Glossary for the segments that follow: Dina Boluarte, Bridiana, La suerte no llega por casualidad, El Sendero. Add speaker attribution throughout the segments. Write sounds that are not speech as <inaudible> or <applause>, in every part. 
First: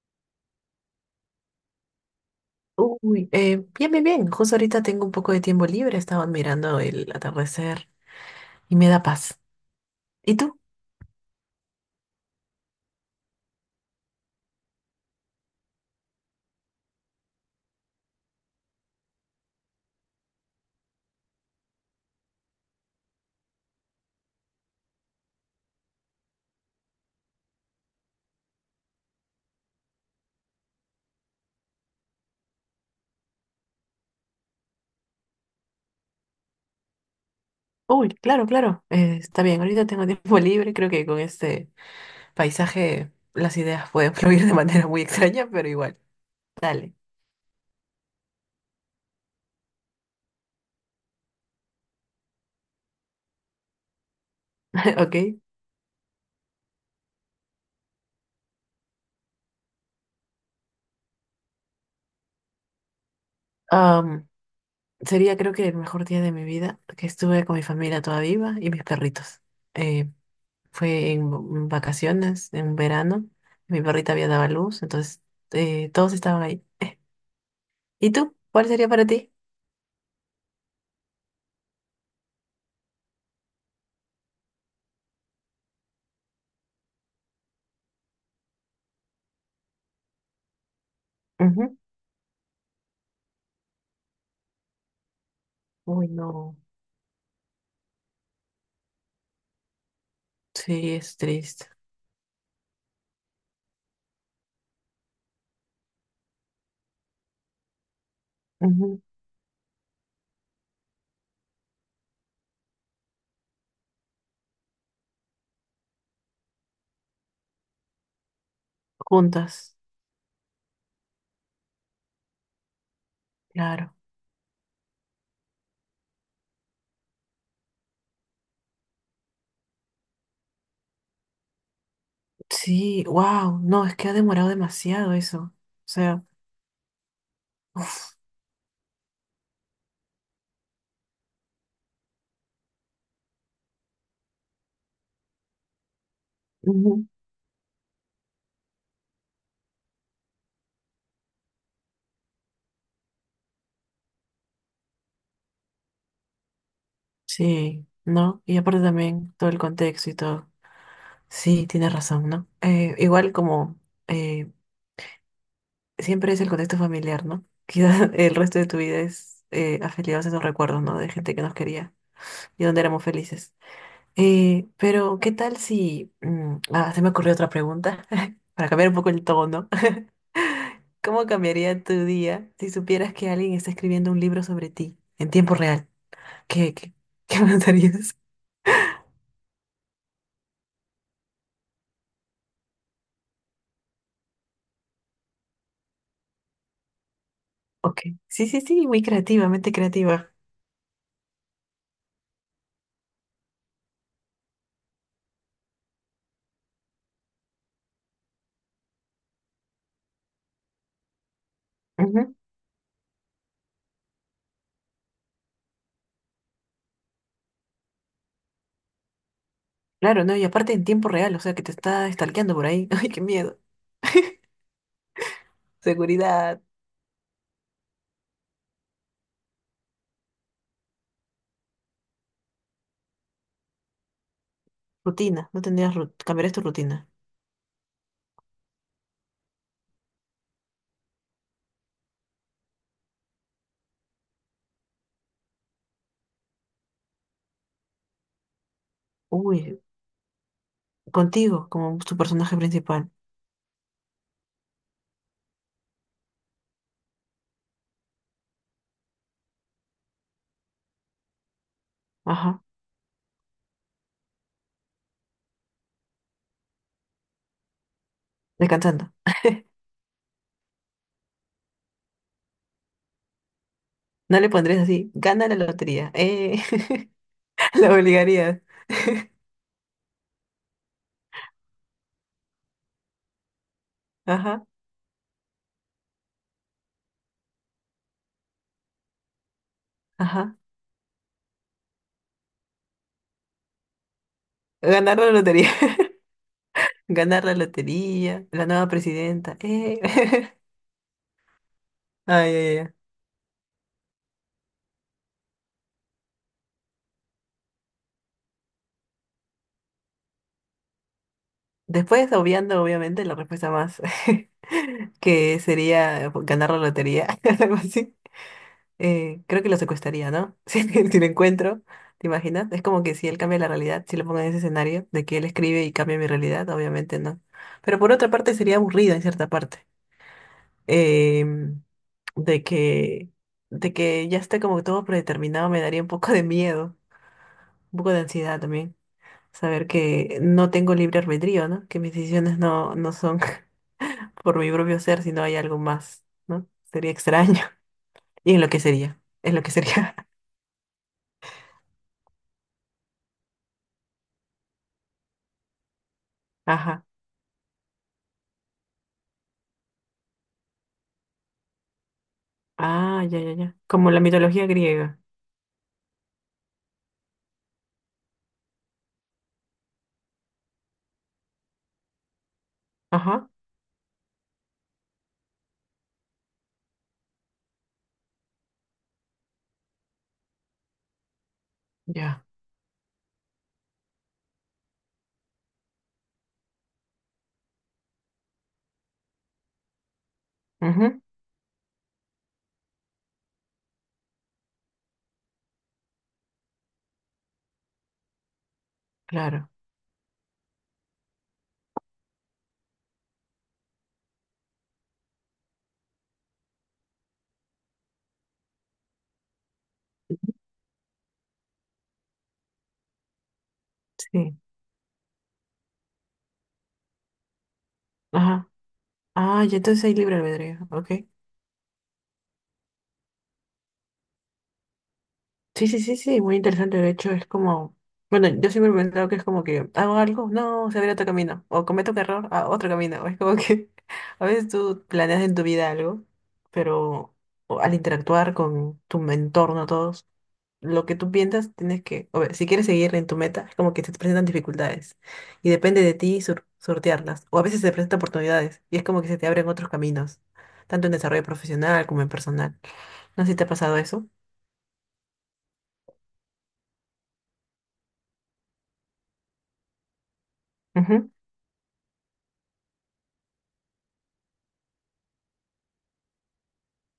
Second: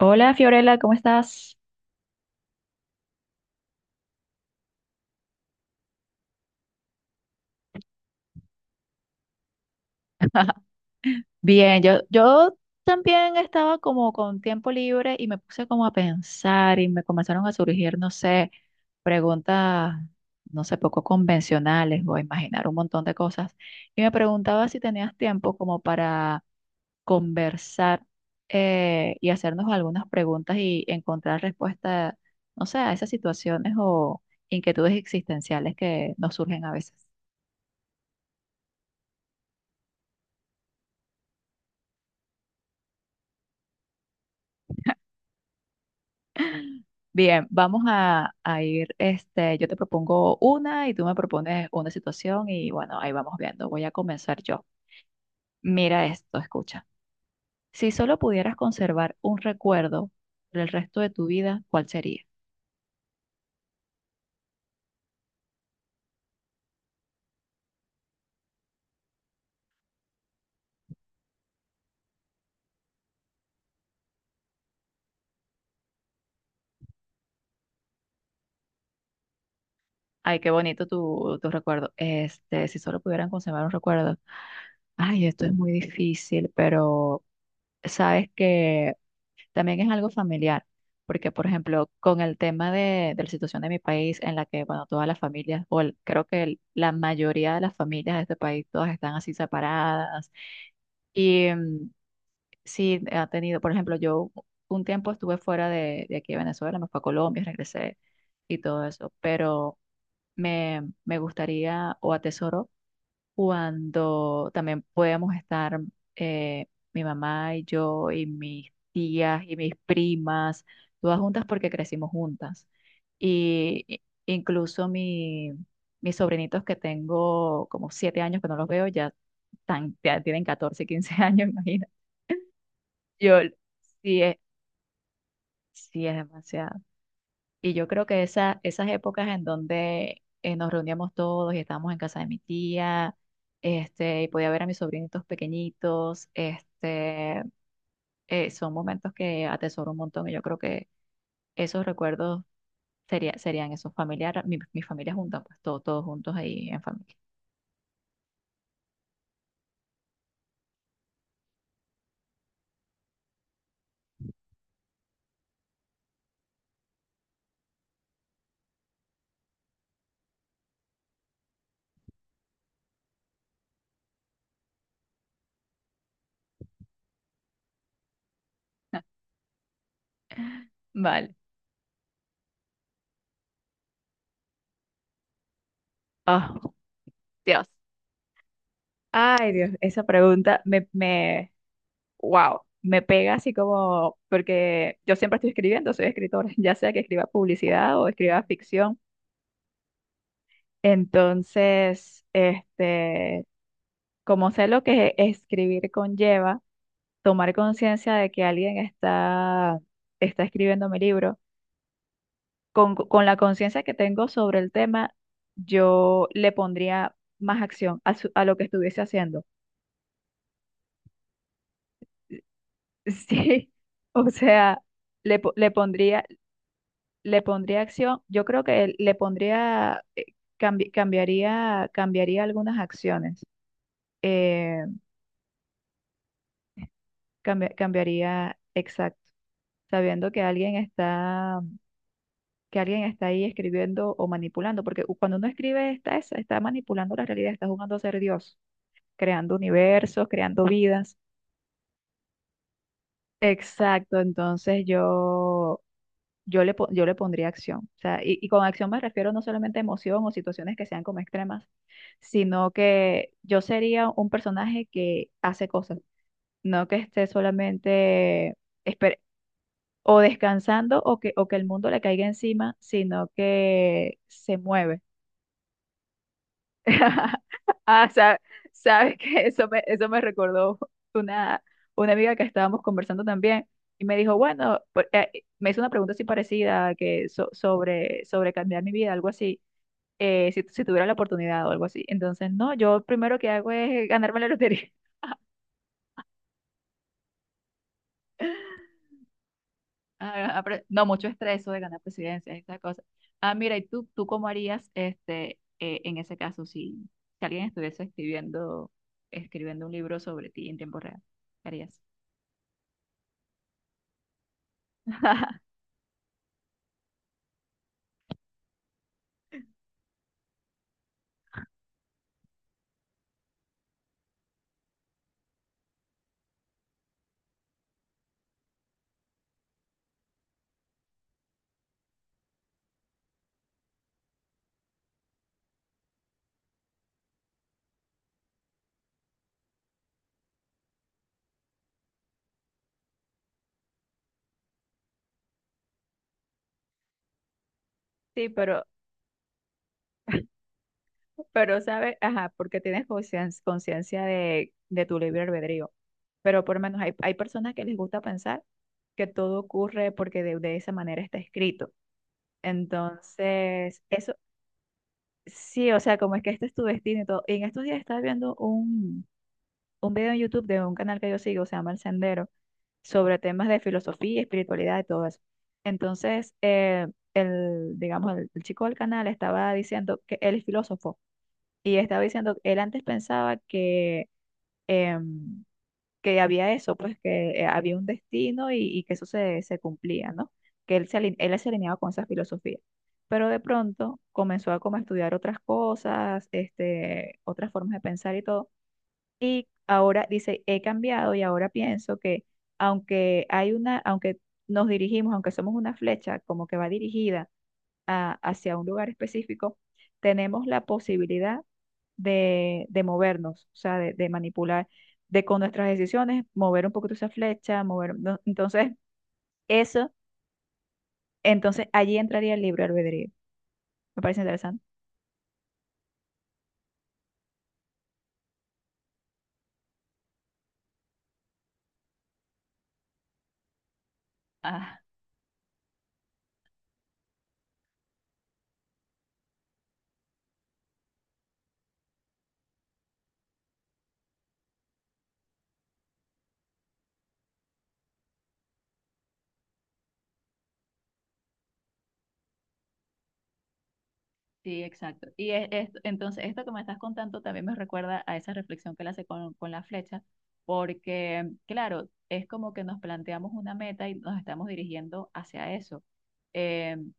Speaker 1: Hola Fiorella, ¿cómo estás?
Speaker 2: Bien, bien, bien. Justo ahorita tengo un poco de tiempo libre. Estaba mirando el atardecer y me da paz. ¿Y tú?
Speaker 1: Bien, yo también estaba como con tiempo libre y me puse como a pensar y me comenzaron a surgir, no sé, preguntas, no sé, poco convencionales o a imaginar un montón de cosas. Y me preguntaba si tenías tiempo como para conversar y hacernos algunas preguntas y encontrar respuesta, no sé, a esas situaciones o inquietudes existenciales que nos surgen a veces.
Speaker 2: Uy, claro, claro. Está bien, ahorita tengo tiempo <laughs> libre. Creo que con este paisaje las ideas pueden <laughs> fluir de manera muy extraña, pero igual. Dale.
Speaker 1: Bien, vamos a ir, este, yo te propongo una y tú me propones una situación y bueno, ahí vamos viendo. Voy a comenzar yo.
Speaker 2: <laughs> Ok.
Speaker 1: Mira esto, escucha. Si solo pudieras conservar un recuerdo por el resto de tu vida, ¿cuál sería?
Speaker 2: Am, Sería creo que el mejor día de mi vida, que estuve con mi familia toda viva y mis perritos. Eh, Fue en vacaciones, en verano. Mi perrita había dado a luz, entonces todos estaban ahí. ¿Y tú? ¿Cuál sería para ti?
Speaker 1: Ay, qué bonito tu recuerdo. Este, si solo pudieran conservar un recuerdo. Ay, esto es muy difícil, pero sabes que también es algo familiar, porque por
Speaker 2: Ujú.
Speaker 1: ejemplo, con el tema de la situación de mi país, en la que, bueno, todas las familias, o
Speaker 2: Uy,
Speaker 1: creo que
Speaker 2: no.
Speaker 1: la mayoría de las familias de este país, todas están así separadas.
Speaker 2: Sí, es
Speaker 1: Y
Speaker 2: triste.
Speaker 1: sí, ha tenido, por ejemplo, yo un tiempo estuve fuera de aquí de Venezuela, me fui a Colombia, regresé y todo
Speaker 2: Ujú.
Speaker 1: eso, pero me gustaría o atesoro cuando también podíamos estar eh, mi mamá y yo y mis tías y mis
Speaker 2: Juntas,
Speaker 1: primas, todas juntas porque crecimos juntas. Y
Speaker 2: claro.
Speaker 1: incluso mi, mis sobrinitos que tengo como siete años que no los veo, ya, ya tienen 14 15 años, <laughs> imagina.
Speaker 2: Sí,
Speaker 1: Yo,
Speaker 2: wow, no, es que ha
Speaker 1: sí es,
Speaker 2: demorado demasiado eso. O
Speaker 1: sí es
Speaker 2: sea,
Speaker 1: demasiado. Y yo creo que esas épocas en donde nos reuníamos todos y estábamos en casa de mi tía, este, y podía ver a mis sobrinitos pequeñitos,
Speaker 2: ujú.
Speaker 1: este, son momentos que atesoro un montón y yo creo que esos recuerdos serían esos familiares, mi familia junta, pues todos juntos ahí en familia.
Speaker 2: Sí, ¿no? Y aparte también todo el contexto y todo. Sí, tienes razón, ¿no? Igual como eh, siempre es el contexto familiar, ¿no? Quizás <laughs> el resto de tu vida es afiliados a esos recuerdos, ¿no? De gente que nos quería y donde éramos felices. Pero, ¿qué tal si... se me ocurrió otra pregunta, <laughs> para cambiar un
Speaker 1: <laughs>
Speaker 2: poco el tono. <laughs> ¿Cómo
Speaker 1: Vale.
Speaker 2: cambiaría tu día si supieras que alguien está escribiendo un libro sobre ti en tiempo real?
Speaker 1: Oh,
Speaker 2: ¿Qué, qué, <laughs> qué
Speaker 1: Dios.
Speaker 2: pensarías?
Speaker 1: Ay, Dios, esa pregunta wow, me pega así como, porque yo siempre estoy escribiendo, soy escritora, <laughs> ya sea que escriba publicidad
Speaker 2: Ok.
Speaker 1: o escriba
Speaker 2: Sí, sí, sí,
Speaker 1: ficción.
Speaker 2: muy creativa, mente creativa.
Speaker 1: Entonces, este, como sé lo que escribir conlleva, tomar conciencia de que alguien está, está escribiendo mi libro,
Speaker 2: Ujú.
Speaker 1: con la conciencia que tengo sobre el tema, yo le pondría más acción a, a lo que estuviese haciendo.
Speaker 2: Claro, no, y aparte en tiempo real, o sea, que te está stalkeando por ahí. <laughs> Ay, qué
Speaker 1: <laughs>
Speaker 2: miedo.
Speaker 1: Sí, o sea, le, po- le pondría
Speaker 2: Seguridad.
Speaker 1: le pondría acción, yo creo que le pondría, cambiaría algunas acciones, eh,
Speaker 2: Rutina, no tendrías rut cambiarías tu rutina.
Speaker 1: cambiaría, exacto, sabiendo que alguien está ahí escribiendo o manipulando, porque cuando uno escribe está, está manipulando la realidad, está jugando a ser Dios, creando
Speaker 2: Uy,
Speaker 1: universos, creando vidas.
Speaker 2: contigo como tu personaje principal.
Speaker 1: Exacto, entonces yo le pondría acción. O sea, y con acción me refiero no solamente a emoción o situaciones que sean como extremas,
Speaker 2: Ajá,
Speaker 1: sino que yo sería un personaje que hace cosas, no que esté solamente
Speaker 2: descansando.
Speaker 1: esper- o descansando o que el mundo le caiga encima, sino que
Speaker 2: No le
Speaker 1: se
Speaker 2: pondrías
Speaker 1: mueve.
Speaker 2: así, gana la lotería. <laughs>
Speaker 1: <laughs>
Speaker 2: La
Speaker 1: Ah,
Speaker 2: obligarías.
Speaker 1: sabes que eso me recordó una, una amiga que estábamos conversando también y me dijo,
Speaker 2: Ajá,
Speaker 1: bueno, me hizo una pregunta así parecida que sobre, sobre cambiar mi vida, algo así,
Speaker 2: ajá.
Speaker 1: si, si tuviera la oportunidad o algo así. Entonces, no, yo primero que hago es ganarme la lotería. <laughs>
Speaker 2: Ganar la lotería. <laughs> Ganar la lotería. La nueva presidenta.
Speaker 1: Ah, ah,
Speaker 2: <laughs>
Speaker 1: no, mucho estrés eso de ganar presidencia,
Speaker 2: Ay, ay,
Speaker 1: esa
Speaker 2: ay.
Speaker 1: cosa. Ah, mira, ¿y tú cómo harías este, en ese caso si, si alguien estuviese escribiendo, escribiendo un libro sobre ti en tiempo real? ¿Qué harías?
Speaker 2: Obviamente, la respuesta más <laughs> que
Speaker 1: <laughs>
Speaker 2: sería ganar la lotería. <laughs> Algo así. Creo que lo secuestraría, ¿no? <laughs> Si lo encuentro, ¿te imaginas? Es como que si él cambia la realidad, si lo pongo en ese escenario de que él escribe y cambia mi realidad, obviamente no. Pero por otra parte sería aburrido en cierta parte. em, de que, de que ya esté como que todo predeterminado me daría un poco de miedo, un poco de ansiedad también. Saber que no tengo libre albedrío, ¿no? Que mis decisiones no son <laughs> por mi propio ser, sino hay algo más, ¿no? Sería extraño. <laughs>
Speaker 1: Sí,
Speaker 2: Y en lo que sería, en lo que sería.
Speaker 1: pero sabes, ajá, porque tienes conciencia de tu libre albedrío. Pero
Speaker 2: <laughs>
Speaker 1: por lo menos
Speaker 2: Ajá.
Speaker 1: hay personas que les gusta pensar que todo ocurre porque de esa manera está escrito.
Speaker 2: Ah, ya, ya, ya.
Speaker 1: Entonces,
Speaker 2: Como la
Speaker 1: eso
Speaker 2: mitología griega.
Speaker 1: sí, o sea, como es que este es tu destino y todo. Y en estos días estaba viendo un video en YouTube de un canal que yo sigo, se llama El Sendero, sobre
Speaker 2: Ajá.
Speaker 1: temas de filosofía, espiritualidad y todo eso. Entonces, el, digamos, el chico del canal estaba diciendo que él es filósofo. Y estaba
Speaker 2: Ya.
Speaker 1: diciendo, él antes pensaba que, em, que había eso, pues que había un destino y que se cumplía, ¿no? Que
Speaker 2: Ujú,
Speaker 1: él se alineaba con esa filosofía. Pero de pronto comenzó a como estudiar otras cosas, este, otras formas de pensar y todo. Y
Speaker 2: claro.
Speaker 1: ahora dice, he cambiado y ahora pienso que aunque hay una, aunque nos dirigimos, aunque somos una flecha como que va dirigida hacia un lugar específico, tenemos la posibilidad de movernos, o sea, de
Speaker 2: Sí.
Speaker 1: manipular, de con nuestras decisiones, mover un poquito esa flecha, mover, no,
Speaker 2: Ajá.
Speaker 1: entonces,
Speaker 2: Ah, ya entonces
Speaker 1: eso,
Speaker 2: hay libre albedrío. Ok.
Speaker 1: entonces allí entraría el libre albedrío. Me parece interesante.
Speaker 2: Sí, sí, sí, sí, muy interesante. De hecho, es como, bueno, yo siempre me he pensado que es como que hago algo, no, se abre otro camino, o cometo un error, a otro camino. Es como que <laughs> a veces
Speaker 1: Ah,
Speaker 2: tú planeas en tu vida algo, pero o al interactuar con tu entorno, todos, lo que tú piensas, tienes que, o ver, si quieres seguir en tu meta, es como que se te presentan dificultades y depende de ti sortearlas. O a veces se presentan oportunidades y es como que se te abren otros caminos, tanto en desarrollo profesional como en personal. No sé si te ha pasado eso.
Speaker 1: sí, exacto. Y es, entonces esto que me estás contando también me recuerda a esa reflexión que él hace con la flecha,
Speaker 2: Ujú,
Speaker 1: porque claro, es como que nos planteamos una meta y nos estamos dirigiendo hacia eso. Em,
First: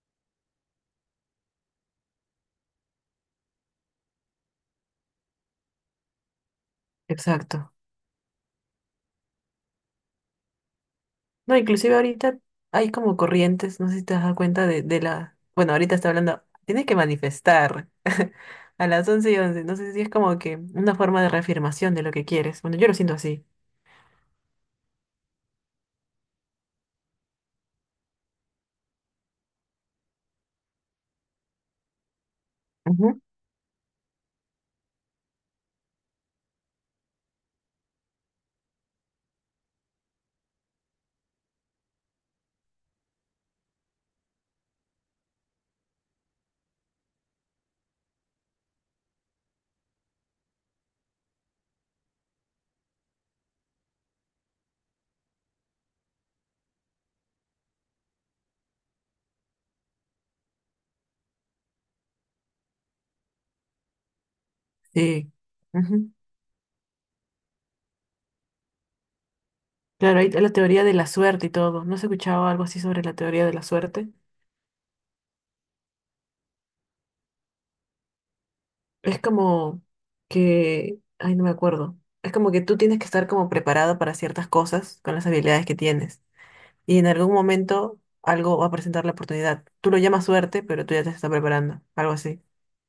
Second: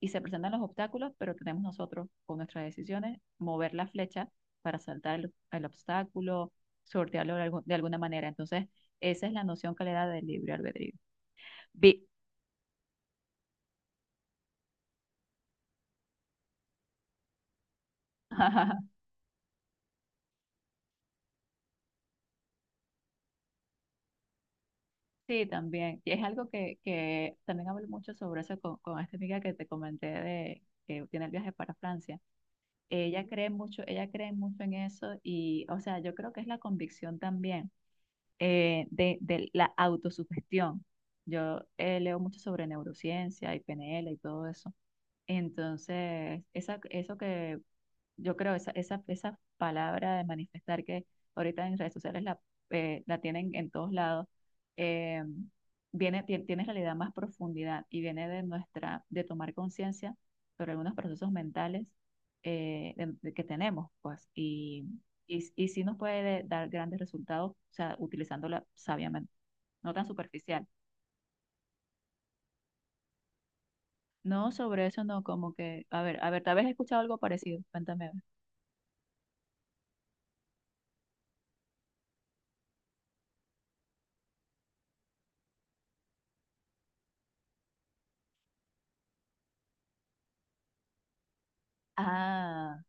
Speaker 1: y se presentan los obstáculos, pero tenemos nosotros con nuestras decisiones mover la flecha para saltar el obstáculo, sortearlo de,
Speaker 2: exacto.
Speaker 1: de alguna manera. Entonces, esa es la noción que le da del libre albedrío.
Speaker 2: No, inclusive
Speaker 1: Vi-
Speaker 2: ahorita hay como corrientes, no sé si te has dado cuenta de la... Bueno, ahorita está hablando, tienes que manifestar <laughs> a las
Speaker 1: <laughs>
Speaker 2: 11 y 11 no sé si es como que una forma de reafirmación de lo que quieres. Bueno, yo lo siento así.
Speaker 1: Sí, también. Y es algo que también hablo mucho sobre eso con esta amiga que te comenté de que tiene el viaje para Francia.
Speaker 2: Ujú.
Speaker 1: Ella cree mucho en eso y, o sea, yo creo que es la convicción también. Eh, de la autosugestión. Yo leo mucho sobre neurociencia y PNL y todo eso. Entonces, eso que yo creo esa palabra de manifestar que ahorita en redes sociales la, la tienen en todos lados, eh, viene, tiene en realidad más profundidad y viene de nuestra, de tomar conciencia sobre algunos procesos mentales de que tenemos, pues, y,
Speaker 2: Sí.
Speaker 1: y sí nos
Speaker 2: Ujú.
Speaker 1: puede dar grandes resultados, o sea, utilizándola sabiamente, no tan
Speaker 2: Claro, hay la
Speaker 1: superficial.
Speaker 2: teoría de la suerte y todo. ¿No has escuchado algo así sobre la teoría de la suerte?
Speaker 1: No, sobre eso no, como que, a ver, tal vez he escuchado algo parecido, cuéntame. A ver.
Speaker 2: Es como que... Ay, no me acuerdo. Es como que tú tienes que estar como preparado para ciertas cosas con las habilidades que tienes. Y en algún momento algo va a presentar la oportunidad. Tú lo llamas suerte, pero tú ya te estás preparando, algo así.
Speaker 1: Ah,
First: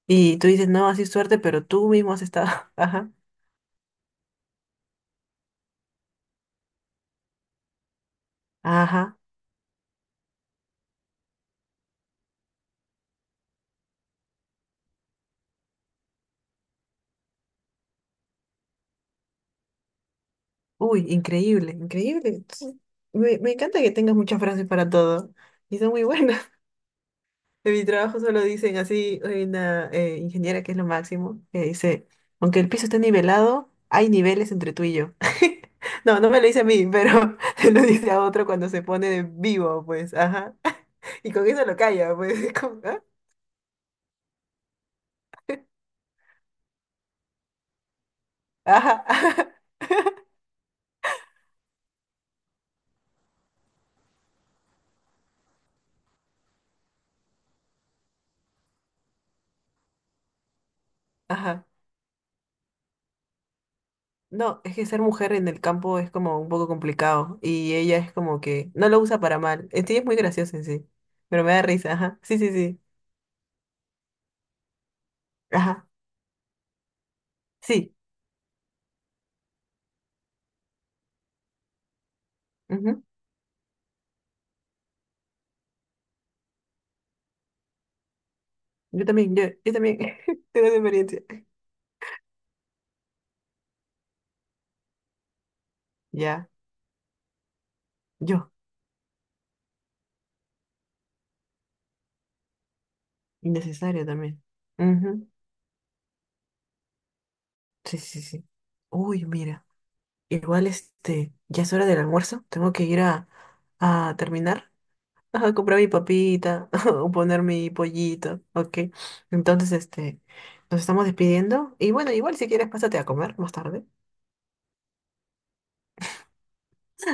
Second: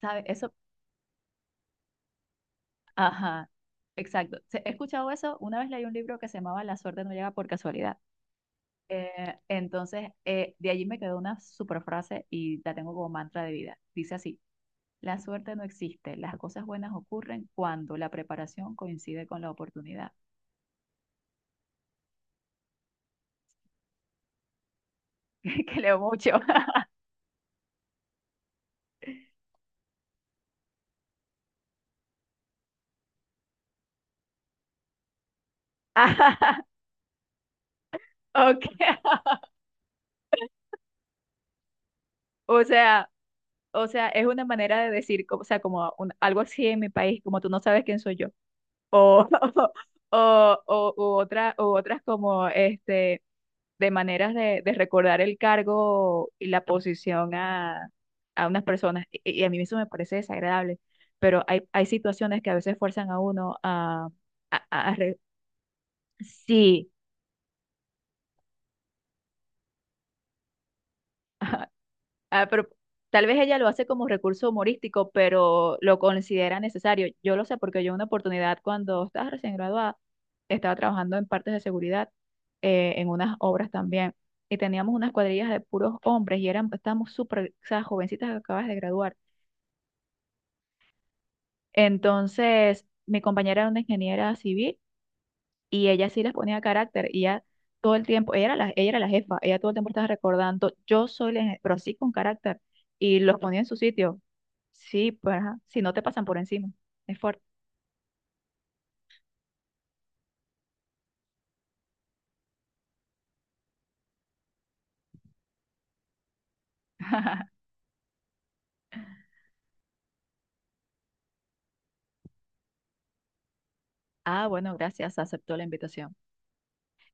Speaker 1: ¿sabes?
Speaker 2: Y tú
Speaker 1: Eso,
Speaker 2: dices, no, así es suerte, pero tú mismo has estado. <laughs> Ajá,
Speaker 1: ajá, exacto. He escuchado eso. Una vez leí un libro que se llamaba La suerte no llega por casualidad. Eh,
Speaker 2: ajá.
Speaker 1: entonces, de allí me quedó una super frase y la tengo como mantra de vida. Dice así, la suerte no existe, las cosas buenas ocurren cuando la preparación coincide con la oportunidad.
Speaker 2: Uy, increíble, increíble. Entonces, me encanta que tengas muchas frases para todo
Speaker 1: <laughs>
Speaker 2: y
Speaker 1: Que
Speaker 2: son
Speaker 1: leo
Speaker 2: muy
Speaker 1: mucho. <laughs>
Speaker 2: buenas. <laughs> En mi trabajo solo dicen así, hay una ingeniera que es lo máximo, que dice, aunque el piso esté nivelado, hay niveles entre tú y yo. <laughs> No, no me lo dice
Speaker 1: Ajá,
Speaker 2: a mí, pero <laughs> se lo dice a otro
Speaker 1: ok.
Speaker 2: cuando se pone de
Speaker 1: <laughs>
Speaker 2: vivo, pues, ajá. Y con eso lo calla, pues. <laughs> Es
Speaker 1: O
Speaker 2: como, ¿ah?
Speaker 1: sea, o sea, es una manera de decir, o sea, como algo así en mi país, como tú no sabes quién soy yo.
Speaker 2: Ajá,
Speaker 1: O,
Speaker 2: <laughs> ajá,
Speaker 1: <laughs> o, o otra, o otras como este. De maneras de recordar el cargo y la posición a unas personas. Y a mí eso me parece desagradable, pero hay,
Speaker 2: ajá.
Speaker 1: hay situaciones que a veces fuerzan a uno a...
Speaker 2: No,
Speaker 1: a-
Speaker 2: es que
Speaker 1: a a
Speaker 2: ser
Speaker 1: re-
Speaker 2: mujer en el campo es como un poco
Speaker 1: sí,
Speaker 2: complicado. Y ella es como que no lo usa para mal. En sí es muy gracioso en sí. Pero me da
Speaker 1: <laughs>
Speaker 2: risa, ajá. Sí,
Speaker 1: ah,
Speaker 2: sí,
Speaker 1: pero
Speaker 2: sí.
Speaker 1: tal vez ella lo hace como recurso humorístico, pero
Speaker 2: Ajá.
Speaker 1: lo considera necesario. Yo lo sé porque yo
Speaker 2: Sí.
Speaker 1: una oportunidad cuando estaba recién graduada, estaba trabajando en partes de seguridad,
Speaker 2: Ujú.
Speaker 1: en unas obras también, y teníamos unas cuadrillas de puros hombres y eran, estábamos súper, o sea, jovencitas que acabas de
Speaker 2: Yo
Speaker 1: graduar.
Speaker 2: también, yo, yo también. <laughs> Tengo esa experiencia.
Speaker 1: Entonces, mi compañera era una ingeniera civil y ella sí les
Speaker 2: Ya.
Speaker 1: ponía carácter y ella todo el tiempo,
Speaker 2: Yo.
Speaker 1: ella era la jefa, ella todo el tiempo estaba recordando, yo soy la, pero sí con carácter y los ponía en su
Speaker 2: Innecesario
Speaker 1: sitio.
Speaker 2: también.
Speaker 1: Sí,
Speaker 2: Ujú.
Speaker 1: pues, ajá, si no te pasan por encima, es fuerte.
Speaker 2: Sí, sí, sí. Uy, mira. Igual este, ya es hora del almuerzo. Tengo que ir a terminar. Ajá, comprar mi papita <laughs> o poner mi pollito, ok. Entonces, este, nos estamos despidiendo. Y bueno, igual si quieres, pásate a comer más tarde.
Speaker 1: Ah, bueno, gracias, aceptó la invitación.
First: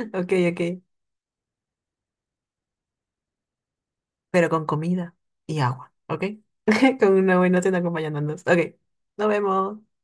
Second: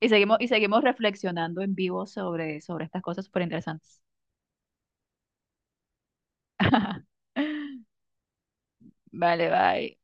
Speaker 2: Ok,
Speaker 1: Y
Speaker 2: ok.
Speaker 1: seguimos reflexionando en vivo sobre, sobre estas cosas súper interesantes.
Speaker 2: Pero con comida y agua, ok. <laughs> Con
Speaker 1: <laughs>
Speaker 2: una buena cena acompañándonos. Ok, nos
Speaker 1: Vale,
Speaker 2: vemos.
Speaker 1: bye.